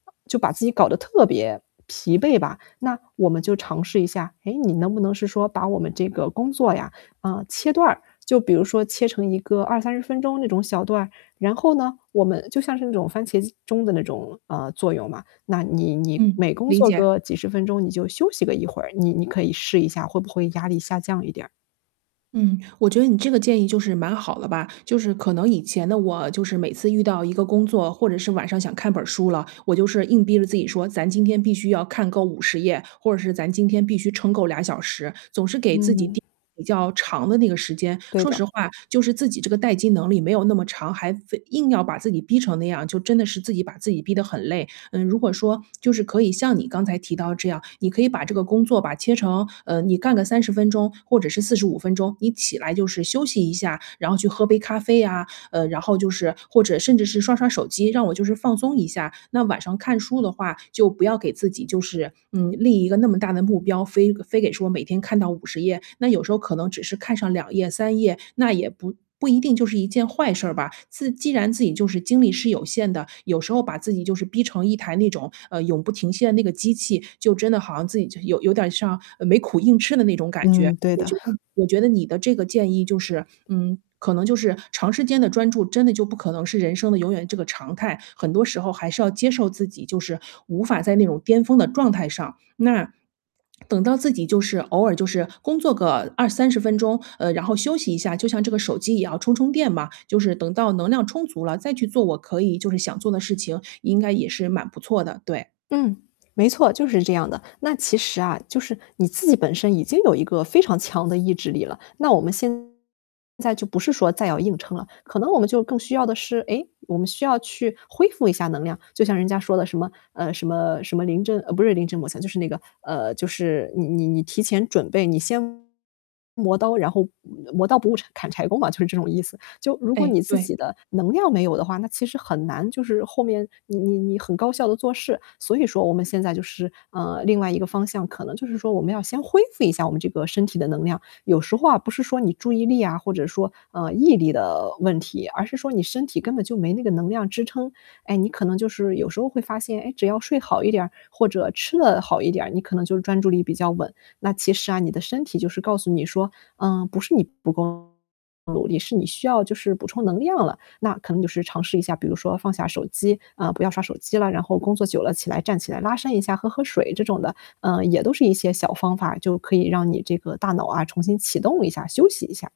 就把自己搞得特别疲惫吧。那我们就尝试一下，诶，你能不能是说把我们这个工作呀，嗯，切断。就比如说切成一个20-30分钟那种小段，然后呢，我们就像是那种番茄机钟的那种，嗯，作用嘛。那你你嗯，每工理作解。个几10分钟你就休息个一会儿，你你可以试一下会不会压力下降一点儿。嗯，我觉得你这个建议就是蛮好了吧。就是可能以前的我，就是每次遇到一个工作或者是晚上想看本书了，我就是硬逼着自己说，咱今天必须要看够50页，或者是咱今天必须撑够2小时。总是给自己嗯。定比较长的那个时间。对说的。实话就是自己这个待机能力没有那么长，还非硬要把自己逼成那样，就真的是自己把自己逼得很累。嗯，如果说，就是可以像你刚才提到这样，你可以把这个工作，把切成嗯，你干个30分钟，或者是45分钟，你起来就是休息一下，然后去喝杯咖啡啊，嗯，然后就是或者甚至是刷刷手机，让我就是放松一下。那晚上看书的话就不要给自己就是，嗯，立一个那么大的目标，非非得说每天看到50页，那有时候可能只是看上2页、3页，那也不不一定就是一件坏事吧。自既然自己就是精力是有限的，有时候把自己就是逼成一台那种，呃，永不停歇的那个机器，就真的好像自己有有点像，呃，没苦硬吃的那种感觉。嗯，对我的。觉得 我觉得你的这个建议就是，嗯，可能就是长时间的专注，真的就不可能是人生的永远这个常态。很多时候还是要接受自己，就是无法在那种巅峰的状态上。那，等到自己就是，偶尔就是工作个20-30分钟，呃，然后休息一下，就像这个手机一样充充电嘛，就是等到能量充足了再去做，我可以就是想做的事情，应该也是蛮不错的，对。嗯，没错，就是这样的。那其实啊，就是你自己本身已经有一个非常强的意志力了，那我们现在就不是说再要硬撑了。可能我们就更需要的是，诶，我们需要去恢复一下能量。就像人家说的什么，嗯，什么什么临阵呃，不是临阵磨枪，就是那个，呃，就是你你你提前准备，你先磨刀，然后磨刀不误柴砍柴工嘛，就是这种意思。就如果哎，你自对。己的能量没有的话，那其实很难，就是后面，你你你很高效地做事。所以说我们现在就是，嗯，另外一个方向可能就是说我们要先恢复一下我们这个身体的能量。有时候啊，不是说你注意力啊，或者说，嗯，毅力的问题，而是说你身体根本就没那个能量支撑。哎，你可能就是有时候会发现，诶，只要睡好一点或者吃了好一点，你可能就专注力比较稳。那其实啊，你的身体就是告诉你说，嗯，不是你不够努力，是你需要就是补充能量了。那可能就是尝试一下，比如说放下手机，嗯，不要刷手机了，然后工作久了起来站起来拉伸一下，喝喝水这种的，嗯，也都是一些小方法，就可以让你这个大脑啊，重新启动一下，休息一下。